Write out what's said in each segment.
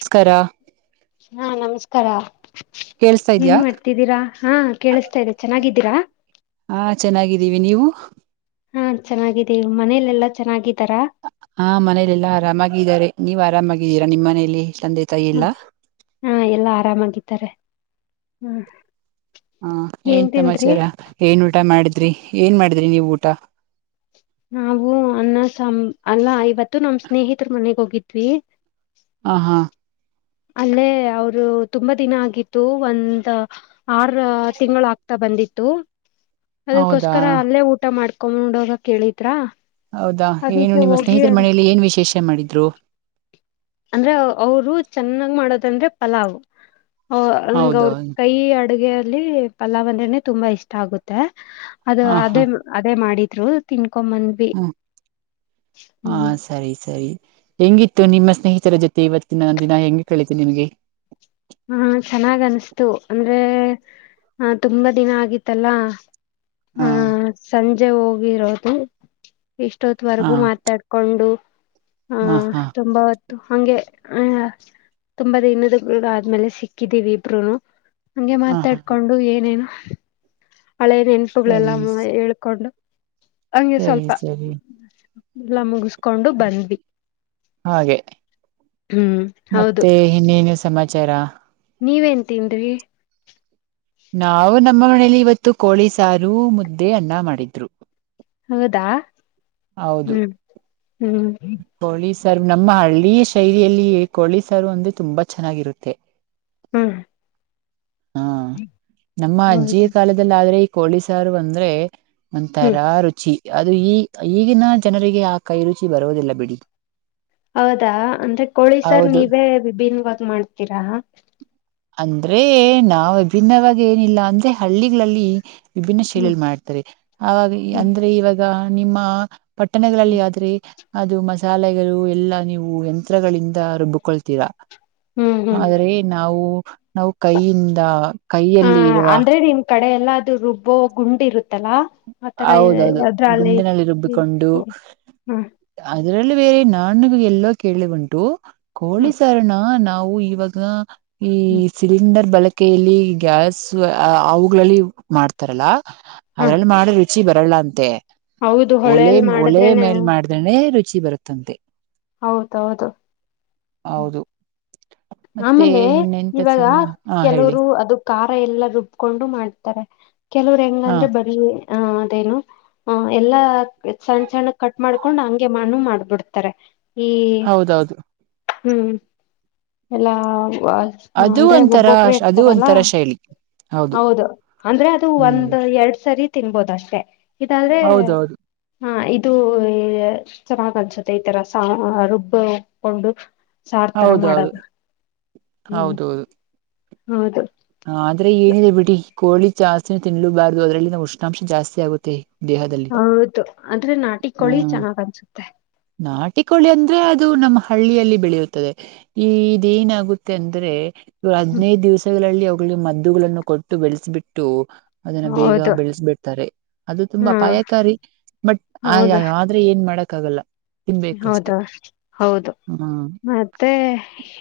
ನಮಸ್ಕಾರ ಹಾ ನಮಸ್ಕಾರ ಕೇಳ್ಸ್ತಾ ನ್ ಇದ್ಯಾ ಮಾಡ್ತಿದ್ದೀರಾ ಹಾ ಕೇಳಸ್ತಾ ಇದೆ ಚೆನ್ನಾಗಿದ್ದೀರಾ ಹಾ ಚೆನ್ನಾಗಿದ್ದೀವಿ ನೀವು ಹಾ ಚೆನ್ನಾಗಿದೆ ಮನೇಲೆೆಲ್ಲಾ ಚೆನ್ನಿದ ಹಾ ಮನೇಲೆಲ್ಲಾ ಆರಾಮಾಗಿದ್ದಾರೆ ನೀವು ಆರಾಮಾಗಿದ್ದೀರಾ ನಿಮ್ಮ ಮನೇಲಿ ತಂದೆ ತಾಯಿ ಹ್ಮ ಎಲ್ಲ ಹಾ ಎಲ್ಲಾ ಆರಾಮಾಗಿದ್ದಾರೆ ಹ್ಮ್ ಹಾ ಏನ್ ಸಮಮಾಚಾರ ಏನ್ ಊಟ ಮಾಡಿದ ್ರಿ ಏನ್ ಮಾಡಿದ್ರಿ ನೀವು್ ಊಟ ನಾವು ಅನ್ನಸ ಅಲ್ಲ ಇವತ್ತು ನಮ ಸ್ನೇಹಿತರ ಮನೆಗ್ ಹೋಗಿದ್ವಿ ಹ ಹಾ ಅಲ್ಲೇ ಅವರು ತುಂಬಾ ದಿನ ಆಗಿತ್ತು ಒಂದ ಆರು ತಿಂಗಳು ಆಗ್ತಾ ಬಂದಿತ್ತು ಹೌದಾ ಅದಕ್ಕೋಸ್ಕರ ಅಲ್ಲೇ ಊಟ ಮಾಡ್ಕ ೊ್ ನೋಡ್ೋಗ ಕೇಳಿದ್ರಾ ಹೌದಾ ಏನು ನಿಮ್ಮ ಸ್ನೇಹಿತರ ಮನೆಯಲ್ಲಿ ಏನ್ ವಿಶೇಷ ಮಾಡಿದ್ರು ಅಂದ್ರೆ ಅವರು ಚೆನ್ನಾಗ್ ಮಾಡೋದಂದ್ರೆ ಪಲಾವ್ ಅವ ನಂಗಗೆ ಹೌದಾ ಅವ್ರ ಕೈ ಆ ಅಡುಗೆಯಲ್ಲಿ ಪಲಾವಂದನೇ ತುಂಬಾ ಇಷ್ಟ ಆಗುತ್ತೆ ಅದು ಹ ಅದೇ ಹಾ ಅದೇ ಮಾಡಿ ತಿ ಕಮನ್ವಿ ಹ್ಮ ಹಾ ಹ್ಮ್ ಸರಿ ಸರಿ ಹೆಂಗಿತ್ತು ನಿಮ್ಮ ಸ್ನೇಹಿತರ ಜೊತೆ ಇವತ್ತಿನ ದಿನ ಹೆಂಗಿ ಕಳಿತ ನಿಮ್ಗೆ ಹಾ ಚೆನ್ನಾಗ್ ಅನ್ಿಸತು ಅಂದ್ರೆ ಆ ತುಂಬಾ ದಿನ ಆಗಿತ್ತಲ್ಲಾ ಹಾ ಹ್ಮ ಸಂಜೆ ಮಜೆ ಹೋಗಿರೋದು ಹಾ ಇಷ್ಟೊತ್ವರೆಗೂ ಮಾತಾಡ್ಕೊಂಡು ಹಾ ತುಂಬಾ ಹಂಗೆ ಆ ತುಂಬಾ ದಿನದ ಆದ್ಮೇಲೆ ಸಿಕ್ಕಿದ್ದೀವಿ ಇಬ್ರನು ನಂಗೆ ಹಾ ಹಾ ಮಾತಾಡ್ಕೊಂಡು ಏನೇನು ಹಳೆಯ ನೆನಪುಗಳೆಲ್ಲ ಸರಿ ಹೇಳ್ಕೊಂಡು ಹಂಗೆ ಸರಿ ಸ್ವಲ್ಪ ಸರಿ ಇಲ್ಲ ಮುಗಸ್ ಹಾಗೆ ಹ್ಮ್ ಹೌದು ಮತ್ತೆ ಇನ್ನೇನು ಸಮಾಜ ಚರ ನೀವನ್ ತಿಂದ್ರಿ ನಾವು ನಮ್ಮ ಮನೇಲಿ ಇವತ್ತು ಕೋಳೀಸಾರು ಮುದ್ದೆ ಅನ್ನ ಮಾಡಿದ್ರು ಹೌದಾ ಹೌದು ಹ್ಮ್ ಹ್ಮ್ ಸರ್ ನಮ್ಮ ಹಳ್ಳಿಯ ಶೈಲಿಯಲ್ಲಿ ಕೋಳಿ ಸಾರು ಅಂದ್ರೆ ತುಂಬಾ ಚೆನ್ನಾಗಿರುತ್ತೆ ಹ್ಮ್ ಹಾ ನಮ್ಮ ಅಜ್ಜಿಯ ಹೌದಾ ಕಾಲದಲ್ಲಿಲ್ಲ ಆದ್ರೆ ಈ ಪೊಲೀಸಾರ ಅಂದ್ರೆ ಹ್ಮ್ ಒಂತರ ರುಚಿ ಅದು ಈ ಈಗಿನ ಜನರಿಗೆ ಆ ಕೈ ರುಚಿ ಬರುವುದಿಲ್ಲ ಬಿಡಿ ಹೌದಾ ಅಂದ್ರೆ ಕೋಳಿ ಸರ್ ಹೌದು ನೀವೇ ವಿಭಿನ್ನವಾಗಿ ಮಾಡ್ತೀರಾ ಅಂದ್ರೆ ನಾವ ವಿಭಿನ್ನವಾಗಿ ಏನಿಲ್ಲ ಅಂದ್ರೆ ಹಳ್ಳಿಗಳಲ್ಲಿ ವಿಭಿನ್ನ ಹ್ಮ್ ಶೈಲಲಿ ಮಾಡ್ತಾರೆ ಆಾಗ ಹ್ಮ್ ಅಂದ್ರೆ ಇವಾಗ ನಿಮ್ಮ ಪಟ್ಟಣಗಳಲ್ಲಿ ಹ್ಮ್ ಆದ್ರೆ ಅದು ಮಸಾಲೆಗಳು ಎಲ್ಲಾ ನೀವು ಯಂತ್ರಗಳಿಂದ ರುಬ್ಕೊಳ್ತೀರಾ ಹ್ಮ್ ಹ್ಮ್ ಆದ್ರೆ ನಾವು ನಾವು ಕೈಯಿಂದ ಹ ಕೈಯಲ್ಲಿ ಇರುವ ಅಂದ್ರೆ ನಿಮ್ ಕಡೆ ಎಲ್ಲಾ ಅದು ರುಬ್ಬೋ ಗುಂಡ್ ಇರುತ್ತಲ್ಲಾ ಆತರ ಹೌದೌದು ಅದ್ರಲ್ಲಿ ಗುಂಡಿನಲ್ಲಿ ರುಬ್ಬಿಕೊಂಡು ಹ್ಮ್ ಹ್ಮ್ ಅದರಲ್ಲಿ ಬೇರೆ ನಾನ ಎಲ್ಲೋ ಕೇಳಿ ಉಂಟು ಕೋಳಿ ಸಾರಣ ನಾ ನಾವು ಇವಾಗ ಈ ಹ್ಮ್ ಸಿಲಿಂಡರ್ ಬಳಕೆ ಕಲ್ಲಿ ಗ್ಯಾಸ್ ಅವುಗಳಲ್ಲಿ ಮಾಡ್ತಾರಲ್ಲ ಹ್ಮ್ ಅದ್ರಲ್ಲಿ ಮಾಡದ ಹಚ್ಚಿ ಬರಲ್ಲ ಅಂತೆ ಹೌದು ಒಲೆ ಹೊಳೆಲ್ ಒಲೆ ಮಾಡಿದ್ರೇನೆ ಮೇಲ್ ಮಾಡ್ದಣೆ ರುಚ ಮುಚ್ಚಿ ಬರುತ್ತಂತೆ ಹೌದೌದು ಹ್ಮ ಹೌದು ಮತ್ತೆ ಆಮೇಲೆ ಇನ್ನೆಂತ ಇವಾಗ ಸಮ್ಮ ಹಾ ಹೇಳಿ ಕೆಲವರು ಅದು ಖಾರ ಎಲ್ಲಾ ರುಬ್ಕೊಂಡು ಮಾಡ್ತಾರೆ ಕೆಲವರು ಹಾ ಹೆಂಗಂದ್ರೆ ಬರ ಹ ಅದೇನು ಹ ಎಲ್ಲಾ ಸಣ್ ಸಣ್ಣ ಕಟ್ ಮಾಡ್ಕೊಂಡ್ ಹಂಗೆ ಮಾನು ಮಾಡ್ಬಿಡ್ತಾರೆ ಈ ಹೌದೌದು ಹ್ಮ್ ಎಲ್ಲಾ ಅದುೂ ಅಂದ್ರೆ ಒಂಥರ ಒಬ್ಬೊಬ್ರ ಅದು ಇರ್ತಾರಲ್ಲ ಒಂಥರ ಶೈಲಿ ಹೌದು ಅಂದ್ರೆ ಅದು ಹ್ಮ್ ಒಂದ್ ಎರಡ್ ಸರಿ ತಿನ್ಬೋದ ಅಷ್ಟೇ ಇದಲ್ಲ್ರೆ ಹೌದೌದು ಹಾ ಇದು ಚೆನ್ನಾಗ್ ಅನ್ಸುತ್ತೆ ಈ ತರ ರುಬ್ಬಕೊಂಡು ಸಾರ್ ತರ ಹೌದೌದು ಮಾಡದು ಹೌದೌದು ಹೌದು ಹ ಆದ್ರೆ ಏನಿದೆ ಬಿಡಿ ಕೋಳಿ ಜಾಸ್ತಿನ ತಿನ್ಲಬಾರ್ದು ಅದ್ರಲ್ಲಿಂದ ಉಷ್ಣಾಂಶ ಜಾಸ್ತಿ ಆಗುತ್ತೆ ದೇಹದಲ್ಲಿ ಹೌದು ಅಂದ್ರೆ ನಾಟಿಳಿ ಚೆನ್ನಾಗ್ ಅನ್ಸುತ್ತೆ ಚಕ್ಕೋಳಿ ಅಂದ್ರೆ ಅದು ನಮ್ಮ ಹಳ್ಳಿಯಲ್ಲಿ ಬೆಳೆಯುತ್ತದೆ ಈ ಇದೇನಾಗುತ್ತೆ ಅಂದ್ರೆ ಇ ಹ್ಮ್ ಹದ್ದು ದಿವಸಗಳಲ್ಲಿ ಅವ ಮದ್ದುಗಳನ್ನು ಕೊಟ್ಟು ಬೆಳೆಸಿಬಿಟ್ಟು ಅದನ್ನ ಬೇಗ ಹೌದು ಬೆಳೆಸ್ಬಿಡ್ತಾರೆ ಅದು ತುಂಬಾ ಹಾ ಅಪಾಯಕಾರಿ ಬಟ್ ಆ ಹೌದಾ ಆದ್ರೆ ಏನ್ ಮಾಡಕ್ ಕ್ಕಗಲ್ಲ ತಿನ್ಬೇಕುಷ್ಟೆ ಹೌದಾ ಹೌದು ಹ್ಮ್ ಮತ್ತೆ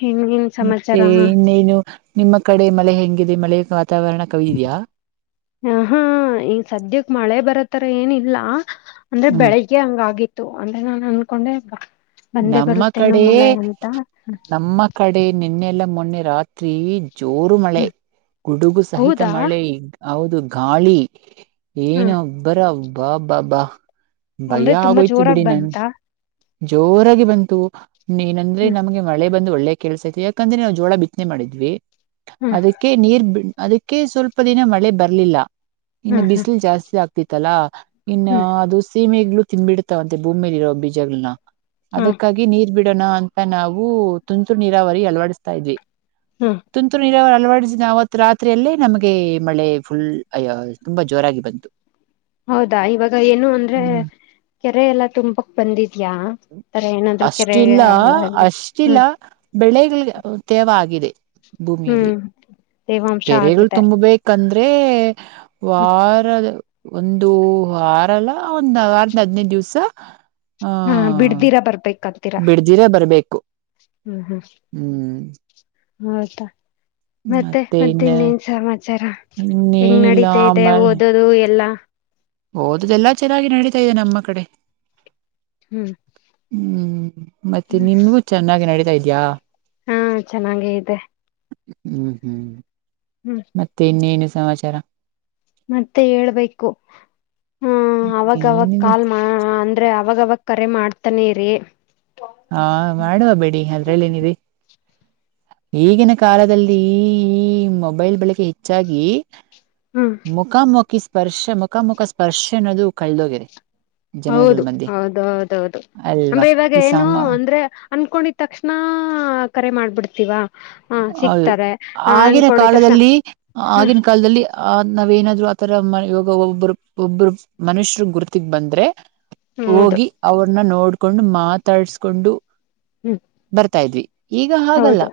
ಇನ್ನೇನ್ ಮತ್ತೆ ಸಮಾಚಾರ ಇನ್ನೇನು ನಿಮ್ಮ ಕಡೆ ಮಳೆ ಹಂಗಿದೆ ಮಳೆಯ ಕಾ ಹ ಹಾ ಈ ಸದ್ಯಕ್ ಮಳೆ ಬರತ್ತಾರ ಏನಿಲ್ಲ ಅಂದ್ರೆ ಹ್ಮ್ ಬೆಳಿಗ್ಗೆ ಹಂಗ ಆಗಿತ್ತು ಇತ್ತು ಅಂದ್ರೆ ನಾನ್ ಅನ್ಕೊಂಡೆ ಬಾ ನಮ್ಮ ಕಡೆ ನಮ್ಮ ಕಡೆ ನಿನ್ನೆಲ್ಲ ಮೊನ್ನೆ ರಾತ್ರಿ ಜೋರು ಮಳೆ ಹ್ಮ್ ಗುಡುಗು ಸಹಿತ ಹೌದಾ ಮಳೆ ಈ ಹೌದು ಗಾಳಿ ಏನು ಹ್ಮ್ ಒಬ್ಬರ ವಾ ವಾ ವಾ ಭಯ ಅಂದ್ರೆ ತುಂಬಾ ಆಗೋಯ್ತು ಜೋರಾಗಿ ಬಿಡಿ ನನ್ ಬಂತಾ ಜೋರಾಗಿ ಬಂತು ಹ್ಮ ಏನಂದ್ರೆ ಹ್ಮ್ ನಮಗೆಳೆ ಬಂದು ಒಳ್ಳೆ ಕೆಲ್ಸ್ವಿ ಯಾಕಂದ್ರೆ ನಾವು ಜೋಳ ಬಿತ್ನೆ ಮಾಡಿದ್ವಿ ಹ್ಮ್ ಅದಕ್ಕೆ ನೀರ್ ಬಿ ಅದಕ್ಕೆ ಸ್ವಲ್ಪ ದಿನ ಮಳೆ ಬರ್ಲಿಲ್ಲ ಇನ್ನು ಹ್ಮ್ ಹ್ಮ್ ಬಿಸಿಲು ಜಾಸ್ತಿ ಆಗ್ತಿತ್ತಲ್ಲಾ ಇನ್ನು ಹ್ಮ್ ಅದು ಸೀಮೆಗ್ ತಿಿಂದಬಿಡ್ತಾವಂತೆ ಭೂಮಿಯೇಲಿ ಇರ ಬೀಜಗಳನ ಹ್ಮ್ ಅದಕ್ಕಾಗಿ ನೀರ್ ಬಿಡ್ ಬಿಡೋಣ ಅಂತ ನಾವು ತುಂತುರು ನೀರಾವರಿ ಅಳವಡಿಸ್ತಾ ಇದ್ವಿ ಹ್ಮ್ ತಂತು ನೀರಾವರ ಲವಾಡಿನ ಅವವತ್ ರಾತ್ರಿಯಲ್ಲೇ ನಮಗೆ ಮಳೆ ಫುಲ್ ಅ ತುಂಬಾ ಜೋರಾಗಿ ಬಂತು ಹೌದಾ ಇವಾಗ ಏನು ಅಂದ್ರೆ ಹ್ಮ್. ಕೆರೆ ಎಲ್ಲಾ ತುಂಬಕ್ ಬಂದಿದ್ಯಾ ತರ ಏನಾದ್ರು ಕೆರೆ ಅಷ್ಟಲ್ಲ ಅಲ್ಲ ಎಲ್ಲ ಅಷ್ಟಲ್ಲ ಹ್ಮ್ ಬೆಳೆಗಳಿಗೆ ತೇವ ಆಗಿದೆ ಭೂಮಿಯಲ್ಲಿ ಹ್ಮ್ ತೇವಾಂಶ ಕೆರೆಗಳು ಆಗಿದೆ ತುಂಬಬೇಕಂದ ಹ ವಾರ ಒಂದು ಆಾರಲ್ಲ ಒಂದ ಆರ್ಂದ ಹದ್ನೈದು ದಿವ್ಸ ಹಾ ದರ ಬರ್ಬೇಕೆ ಬಿಡ್ದಿರ ಬರ್ಬೇಕು ಹ್ಮ್ ಹ್ಮ್ ಹ್ಮ್ ಹೌದಾ ಮತ್ತೆ ಮತ್ತೆ ಇನ್ನೇನ್ ಸಮಾಚಾರ ಹೆಂಗ್ ಇನ್ನೇನಿಲ್ಲ ನಡತಾ ಇದೆ ಓದೋದು ಎಲ್ಲಾ ಹಓದದೆಲ್ಲ ಚೆನ್ನಾಗಿ ನಡೀ ಇದೆ ನಮ್ಮ ಕಡೆ ಹ್ಮ ಹ್ಮಞ ಮತ್ತೆ ನಿಮಗೂ ಚೆನ್ನಾಗಿ ನಡೀತಾ ಇದ ಯಾ ಹಾ ಚೆನ್ನಾಗ ಇದೆ ಹ್ಮ್ ಹ್ಮ್ ಹ್ಮ್ ಮತ್ತೆ ಇನ್ನೇನು ಸಮಾಚಾರ ಮತ್ತೆ ಹೇಳ್ಬೇಕು ಹ ಅವಾಗವಾಗ ಏನಿದೆ ಕಾಲ್ ಅಂದ್ರೆ ಅವಾಗವಾಗ ಕರೆ ಮಾಡ್ತಾನೆರಿೀ ಹಾ ಮಾಡುವ ಬಿೇಡಿ ಅದ್ರಲ್ಲಿ ಏನಿದೆ ಈಗಿನ ಕಾಲದಲ್ಲಿ ಈ ಈ ಮೊಬೈಲ್ ಬಳಕೆ ಹೆಚ್ಚಾಗಿ ಹ್ಮ್ ಮುಕಾಮಕಿಸ ಸ್ಪರ್ಶ ಮುಖ ಮುುಖ ಸ್ಪರ್ಶ ಅನ್ನೋದು ಕಳದೋಗಿರಿ ಹೌದು ಹೌದು ಹೌದೌದು ಅಲ್ವಾ ಅೆ ಇವಾಗ ಈ ಏನು ಸಾಮ ಅಂದ್ರೆ ಅನ್ಕೊಂಡಿದ ತಕ್ಷಣ ಕರೆ ಮಾಡ್ಬಿಡ್ತೀವಾ ಹ ಹೌದು ಸಿಗ್ತಾರೆ ಹ ಆಗಿನ ಅನ್ಕೊಂಡಿದ ತಕ್ಷಣ ಕಾಲದಲ್ಲಿ ಹ್ಮ್ ಆಗಿನ ಕಾಲದಲ್ಲಿ ಆ ನಾವೇನಾದ್ರು ತರ ಮ ಇವಾಗ ಒಬ್ಬರು ಒಬ್ಬರು ಮನುಷ್ಯರು ಗುರ್ತಿಗ್ ಬಂದ್ರೆ ಹೌದು ಹೋಗಿ ಅವ್ರನ್ನ ನೋಡ್ ಕೊಂಡು ಮಾತಾಡ್ಸ್ಕೊಂಡು ಹ್ಮ್ ಬರ್ತಾ ಇದ್ವಿ ಈಗ ಹಾಗಲ್ಲ ಹೌದು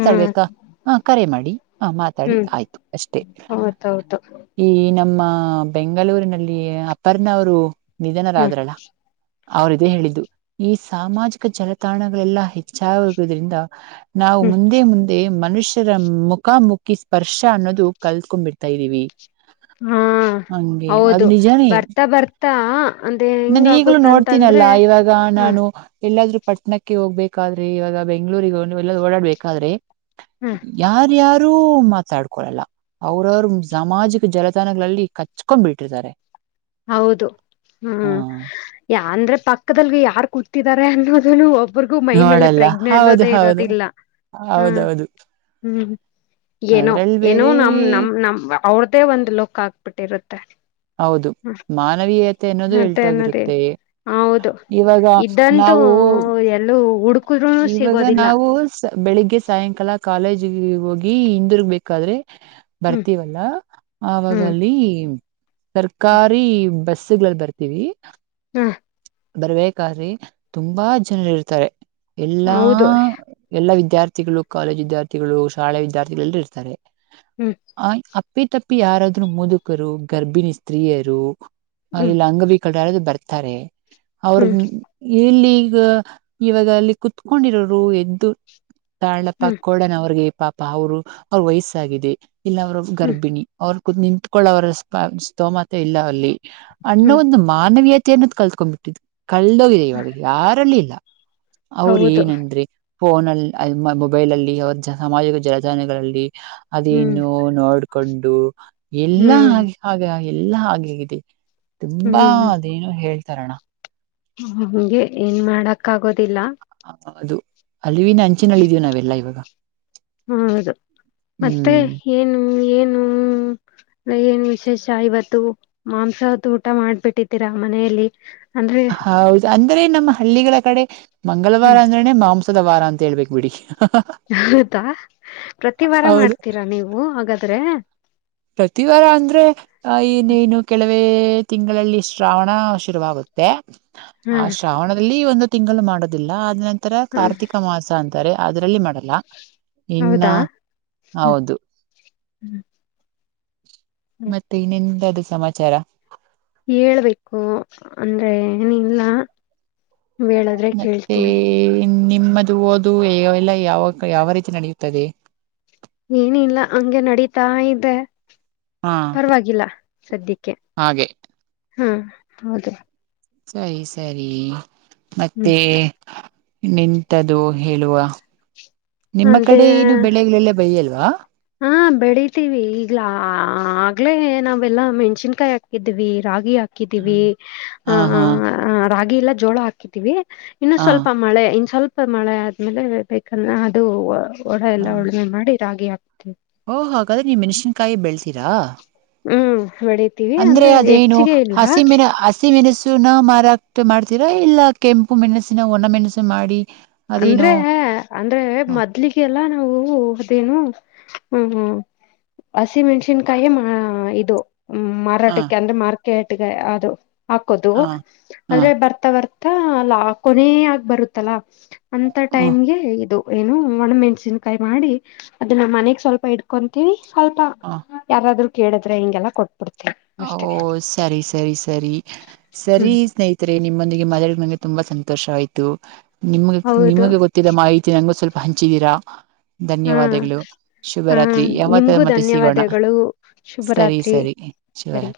ಹ್ಮ್ ಹ ಕರಿ ಮಾಡಿ ಹ ಮಾತಾಡಿ ಹ್ಮ್ ಆಯ್ತು ಅಷ್ಟೇ ಹೌದೌದು ಈ ನಮ್ಮ ಹ ಬೆಂಗಳೂರಿನಲ್ಲಿ ಅಪರ್ನವರು ಹ್ಮ್ ನಿಜನಾರ್ರಲ್ಲ ಅವ್ರ ಇದೇ ಹೇಳಿದ್ದು ಈ ಸಾಮಾಜಿಕ ಜಲತಾಣಗಳೆಲ್ಲಾ ಹೆಚ್ಚಾಗಿರುದ್ರಿಂದ ನಾವು ಹ್ಮ್ ಮುಂದೆ ಮನುಷ್ಯರ ಮುಖಾಮುಖಿ ಸ್ಪರ್ಶ ಅನ್ನೋದು ಕಲ್ತ್ಕೊಂಡ್ ಬಿಿಡ್ತಾ ಇದ್ದೀವಿ ಹಾ ಹೌದು ಬರ್ತಾ ಬರ್ತ ತ ನಾನ ಈಗ್ಲೂ ನೋಡ್ತೀನಲ್ಲ ಇವಾಗ ಹಾ ನಾನು ಎಲ್ಲಾದ್ೂ ಪಟ್ಟಣಕ್ಕೆ ಹೋಗ್ಬೇಕಾದ್ರೆ ಇವಾಗ ಬೆಂಗ್ಗಳೂರಿಗೆ ಎಲ್ಲ ಓಡಾಡ್ಬೇಕಾದ್ರೆ ಹಾ ಯಾರ ಯಾರು ಅವರು ಮಾತಾಡ್ಕೊಳಲ್ಲ ಅವ್ರವರು ಸಾಮಾಜಿಕ ಜಲತಾಣಗಳಲ್ಲಿ ಕಚ್ಕೊಂಡ್ ಬಿಟ್ಟಿರ್ತಾರೆ ಹೌದು ಹ್ಮ್ ಯ ಅಂದ್ರೆ ಪಕ್ಕಲ್ ಯಾರ್ ಕೂ ಿದ್ದಾರೆ ಅನ್ನೋದನ್ನು ಒಬ್ಬ ಒಬ್ರರಿಗೂ ಮೈ ಮೇಲೆ ನೋಡಲ್ಲ. ಪ್ರೆಗ್್ನೆ ಹೌದು, ಅನ್ನೋದೇ ಹೌದು. ಇರೋದಿಲ್ಲ ಹ್ಮ್ ಹೌದೌದು. ಹ್ಮ್ ಏನೋ ಅದ್ರಲ್ ಏನೋ ಬೇರೆ ನಮ ನಮ ನಮ ಅವ್ರ್ದೇ ಒಂದು್ ಲೋಕ ಆಾಕ್ಬಿಟ್ಟಿರುತ್ತೆ ಹೌದು ಮಾನವೀಯತೆ ಅನ್ನೋದು ಮತ್ತೆ ಅನ್ನೋದೇನ್ ಹೇಳ್ತೋಗಿರುತ್ತೆ ಹೌದು ಒಡು ಇವಾಗ ನಾವು ಬೆಳಿಗ್ಗೆ ಸಾಯಂಕಾಲ ಕಾಲೇಜ್ ಹೋಗಿ ಇಂದಿರ್ಗ್ ಬೇಕಾದ್ರೆ ಹ್ಮ್ ಬರ್ತೀವಲ್ಲ ಹ್ಮ್ ಆವಾಗಲ್ಲಿ ಸರ್ಕಾರಿ ಬಸ್ ಸಿಗ್ಲಲ್ ಬರ್ತೀವಿ ಹ ಬರ್ಬೇಕಾದ್ರಿ ತುಂಬಾ ಜನರಿ ಇರ್ತಾರೆ ಎಲ್ಲಾ ಹೌದು ಎಲ್ಲಾ ವಿದ್ಯಾ ವಿದ್ಯಾರ್ಥಿಗಳು ಕಾಲೇಜ್ ವಿದ್ಯಾರ್ಥಿಗಳು ಶಾಲೆ ವಿದ್ಯಾರ್ಥಿಗಳಲ್ಲ ಇರ್ತಾರೆ ಹ್ಮ್ ಆ ಅಪ್ಪಿ ತಪ್ಪಿ ಯಾರಾದ್ರೂ ಮುದುಕರು ಗರ್ಭಿಣಿ ಸ್ತ್ರೀಯರು ಹ ಹ್ಮ್ ಇಲ್ಲ ಅಂಗ ಬ ಕ ಕಡೆದು ಬರ್ತಾರೆ ಅವ್ರ ಹ್ಮ್ ಇಲ್ಲಿ ಈಗ ಇವಾಗ ಅ ಕುೂತ್ಕೊಂಡಿರೋರು ಎದ್ದು ಹ್ಮ್ ತಾಳ್ಳಪ್ಪಾಕ್ಕೋಡಣ ಅವ್ರಿಗೆ ಪಾಪ ಅವರು ಅವ್ರ ವಯಸ್ಸಾಗಿದೆ ಇಲ್ಲ ಅವ್ರ ಹ್ಮ್ ಗರ್ಭಿಣಿ ಅವರು ನಿಂತ್ಕೊಳ್ಳವರ ಸ್ ಸ್ತೋಮತೆ ಇಲ್ಲ ಅಲ್ಲಿ ಅನ್ನೊ ಹ್ಮ್ ಒಂದು ಮಾನವೀಯ ಅನ್ನದ ಕಲ್ತ್ಕ್ ಬಿಿಟ್ಟಿದ್ದು ಕಳದೋಗಿದೆ ಇವಾಗ ಯಾರಲ್ಲಿ ಇಲ್ಲ ಅವ್ರ ಹೌದು ಏನನ್ರಿ ಫೋನ್ಲ್ ಮೊಬೈಲ್ಲ್ಲಿ ಅವ ಸಾಮಾಜಿಕ ಜಲತಾಣಗಳಲ್ಲಿ ಹ್ಮ್ ಅದೇನ್ನು ನೋಡ್ ಕಂಡು ಎಲ್ಲ ಹ್ಮ್ ಹಾಗೆ ಹಾಗೆ ಹಾಗೆ ಎಲ್ಲಾ ಹಾಗೆಗಿದೆ ತುಂಬಾ ಅದೇನು ಹೇಳಿ ತರರಣ ಹಗೆ ಏನ್ ಮಾಡಕ್ ಆಗೋದಿಲ್ಲ ಹೌದು ಅಲ್ಲಿವಿನ ಅಂಚಿನಲ್ಲಿಿದೀವಿ ನಾವೆಲ್ಲ ಇವಾಗ ಹೌದು ಹ್ಮ್ ಹೂಂ ಏನ್ ವಿಶೇಷ ಇವತ್ತು ಮಾಂಸಹತ್ ಊಟ ಮಾಡ್ಬಿಟ್ಟಿದ್ದೀರಾ ಮನೆಯಲ್ಲಿ ಅಂದ್ರೆ ಹೌದು ಅ ್ರರೆ ನಮ್ಮ ಹಳ್ಳಿಗಳ ಕಡೆ ಮಂಗಳವಾರ ಹ್ಮ ಅಂದ್ರೇನೆ ಮಾಂಸ ದ ವಾರ ಅಂತೇಳ್ಬೇಕು ಬಿಡಿ ಹೌದಾ ಪ್ರತಿ ವಾರ ಹೌದು ಮಾಡ್ತೀರಾ ನೀವು ಹಾಗಾದ್ ದ್ರೇ ಪ್ರತಿ ವಾರ ಅಂದ್ರೆ ಇನ್ನೇನು ಕೆಲ ವೇ ತಿಂಗಳಲ್ಲಿ ಶ್ರಾವಣ ಶುರುವಾಗುತ್ತೆ ಹಾ ಆ ಶ್ರಾವಣದಲ್ಲಿ ಒಂದು ತಿಂಗಳು ಮಾಡೋದಿಲ್ಲ ಆದ್ರೇ ಅತ್ರ ಹಾ ಕಾರ್ತಿಕ ಮಾಸಂತ್ ತಾರೆ ಅದರಲ್ಲಿ ಮಾಡ್ ಲ್ಲ ಇನ್ನ ಹೌದಾ ಹ್ಮ್ ಹೌದು ಹ್ಮ್ ಹ್ಮ್ ಮತ್ತೆ ಇನ್ನೆಂದಾದು ಸಮಾಚಾರ ಹೇಳ್ಬೇಕು ಅಂದ್ರೆ ಏನಿಲ್ಲ ಹೇಳದ್ರೆ ಮತ್ತೆ ಕೇಳ್ತೀವಿ ನಿಮ್ಮದು ಓದು ಎಲ್ಲ ಯಾವ ಯಾವ ರೀತಿ ನಡೆಯುತ್ತದೆ ಏನಿಲ್ಲ ಹಂಗೆ ನಡೀತಾ ಇದೆ ಹಾ ಪರವಾಗಿಲ್ಲ ಸದ್ಯಕ್ಕೆ ಹಾಗೆ ಹಾ ಹೌದು ಸರಿ ಸರಿ ಹ್ಮ್ ಮತ್ತೆ ನಿಂತದು ಹೇಳುವ ನಿಮ್ಮ ಅಂದೆ ಕಡೆ ಏನು ಬೆಳೆಗಳೆಲ್ಲ ಬೆಳಿಯಲ್ವಾ ಹಾ ಬೆಳಿತೀವಿ ಈಗ್ಲಾ ಆಗ್ಲೇ ನಾವೆಲ್ಲಾ ಮೆಣ್ಸಿನ್ಕಾಯಿ ಹಾಕಿದ್ವಿ ರಾಗಿ ಹಾಕ್ ಕಿದೀವಿ ಹ ಆ ಹಾ ರಾ ಎಲ್ಲ ಜೋಳ ಹಾಕಿದೀವಿ ಇನ್ನು ಸ್ವಲ್ಪ ಮಳೆ ಇನ್ನ್ ಸ್ವಲ್ಪ್ ಮಳೆ ಆದ್ಮೇಲೆ ಬೇಕಂದ್ರೆ ಅದು ಓಡ ಎಲ್ಲ ಉಳುಮೆ ಮಾಡಿ ರಾಗಿ ಹಾಕ್ ಓಹ್ ಹಾಗಾದ್ರೆ ನೀವ್ ಮೆಣಸಿನಕಾಯಿ ಬೆಳ್ತಿ ಹ್ಮ್ ಬೆಳಿತೀವಿ ಅಂದ್ರೆ ಅದೇನು ಹೆಚ್ಚಿಗೆ ಇಲ್ಲ ಹಸಿಮಿನ ಸಿಮೆಣಸುನ ಮಾರಾಕ್ಟ್ ಮಾಡ್ತೀರ ಇಲ್ಲ ಕೆಂಪು ಉಪ್ಪು ಮೆಣಸಿನ ಒಣ ಮೆಣಸು ಮಾಡಿ ಅದೇನೋ ಹ ಎಲ್ಲ ನಾವು ಅದೇನು ಹ್ಮ ಹಸಿಮೆಣಸಿನ್ಕಾಯಿ ಇದು ಹ್ಮ ಹ ಮಾರಾಟಕ್ಕೆ ಅಂದ್ರೆ ಮ ಕೇಟಗ ಅದು ಹಾಕೋದು ಹ ಹ ಆದ್ರೆ ಬರ್ತಾ ಬರ್ ಹ ಲಾ ಕೊನೆ ಆಗ್ ಬರುತ್ತಲಾ ಅಂತ ಓ ಟೈಮ್ಗೆ ಇದು ಏನು ಒಣ ಮೆಣ್ಸಿನ್ಕಾಯಿ ಮಾಡಿ ಅದನ್ನ ಮನೆಗ್ ಸ್ವಲ್ಪ ಇಡ್ಕೊಂತೀಿ ಸ್ವಲ್ಪ ಹ ಯಾರಾದ್ರೂ ಕೇಳಿದ್ರೆ ಹಿಂಗೆಲ್ಲ ಕೊಟ್ಟ ಓ ಸರಿ ಸರಿ ಸರಿ ಸರಿ ಹ್ಮ್ ಸ್ನೇಹಿತರೆ ನಿಮ್ಮೊಂದಿಗೆ ಮದಳ ನಂಗೆ ತುಂಬಾ ಸಂತೋಷ ಆಯ್ತು ನಿಮ್ಗೆ ಹೌದು ನಿಮಗೆ ಗೊತ್ತಿದ್ದ ಮಾಹಿತಿ ನಂು ಹಂಚಿದೀರಾ ಹಾ ಧನ್ಯವಾದಗಳು ಹಾ ಶುಭರಾತ್ರಿ ಯಾವತರ ನಿಮ್ಗೂ ಮತ್ತೆ ಸಿಗೋಣ ಧನ್ಯವಾದಗಳು ಸರಿ ಸರಿ ಶಿವರಾತ್ರಿ. ಹರಿ [inaudible]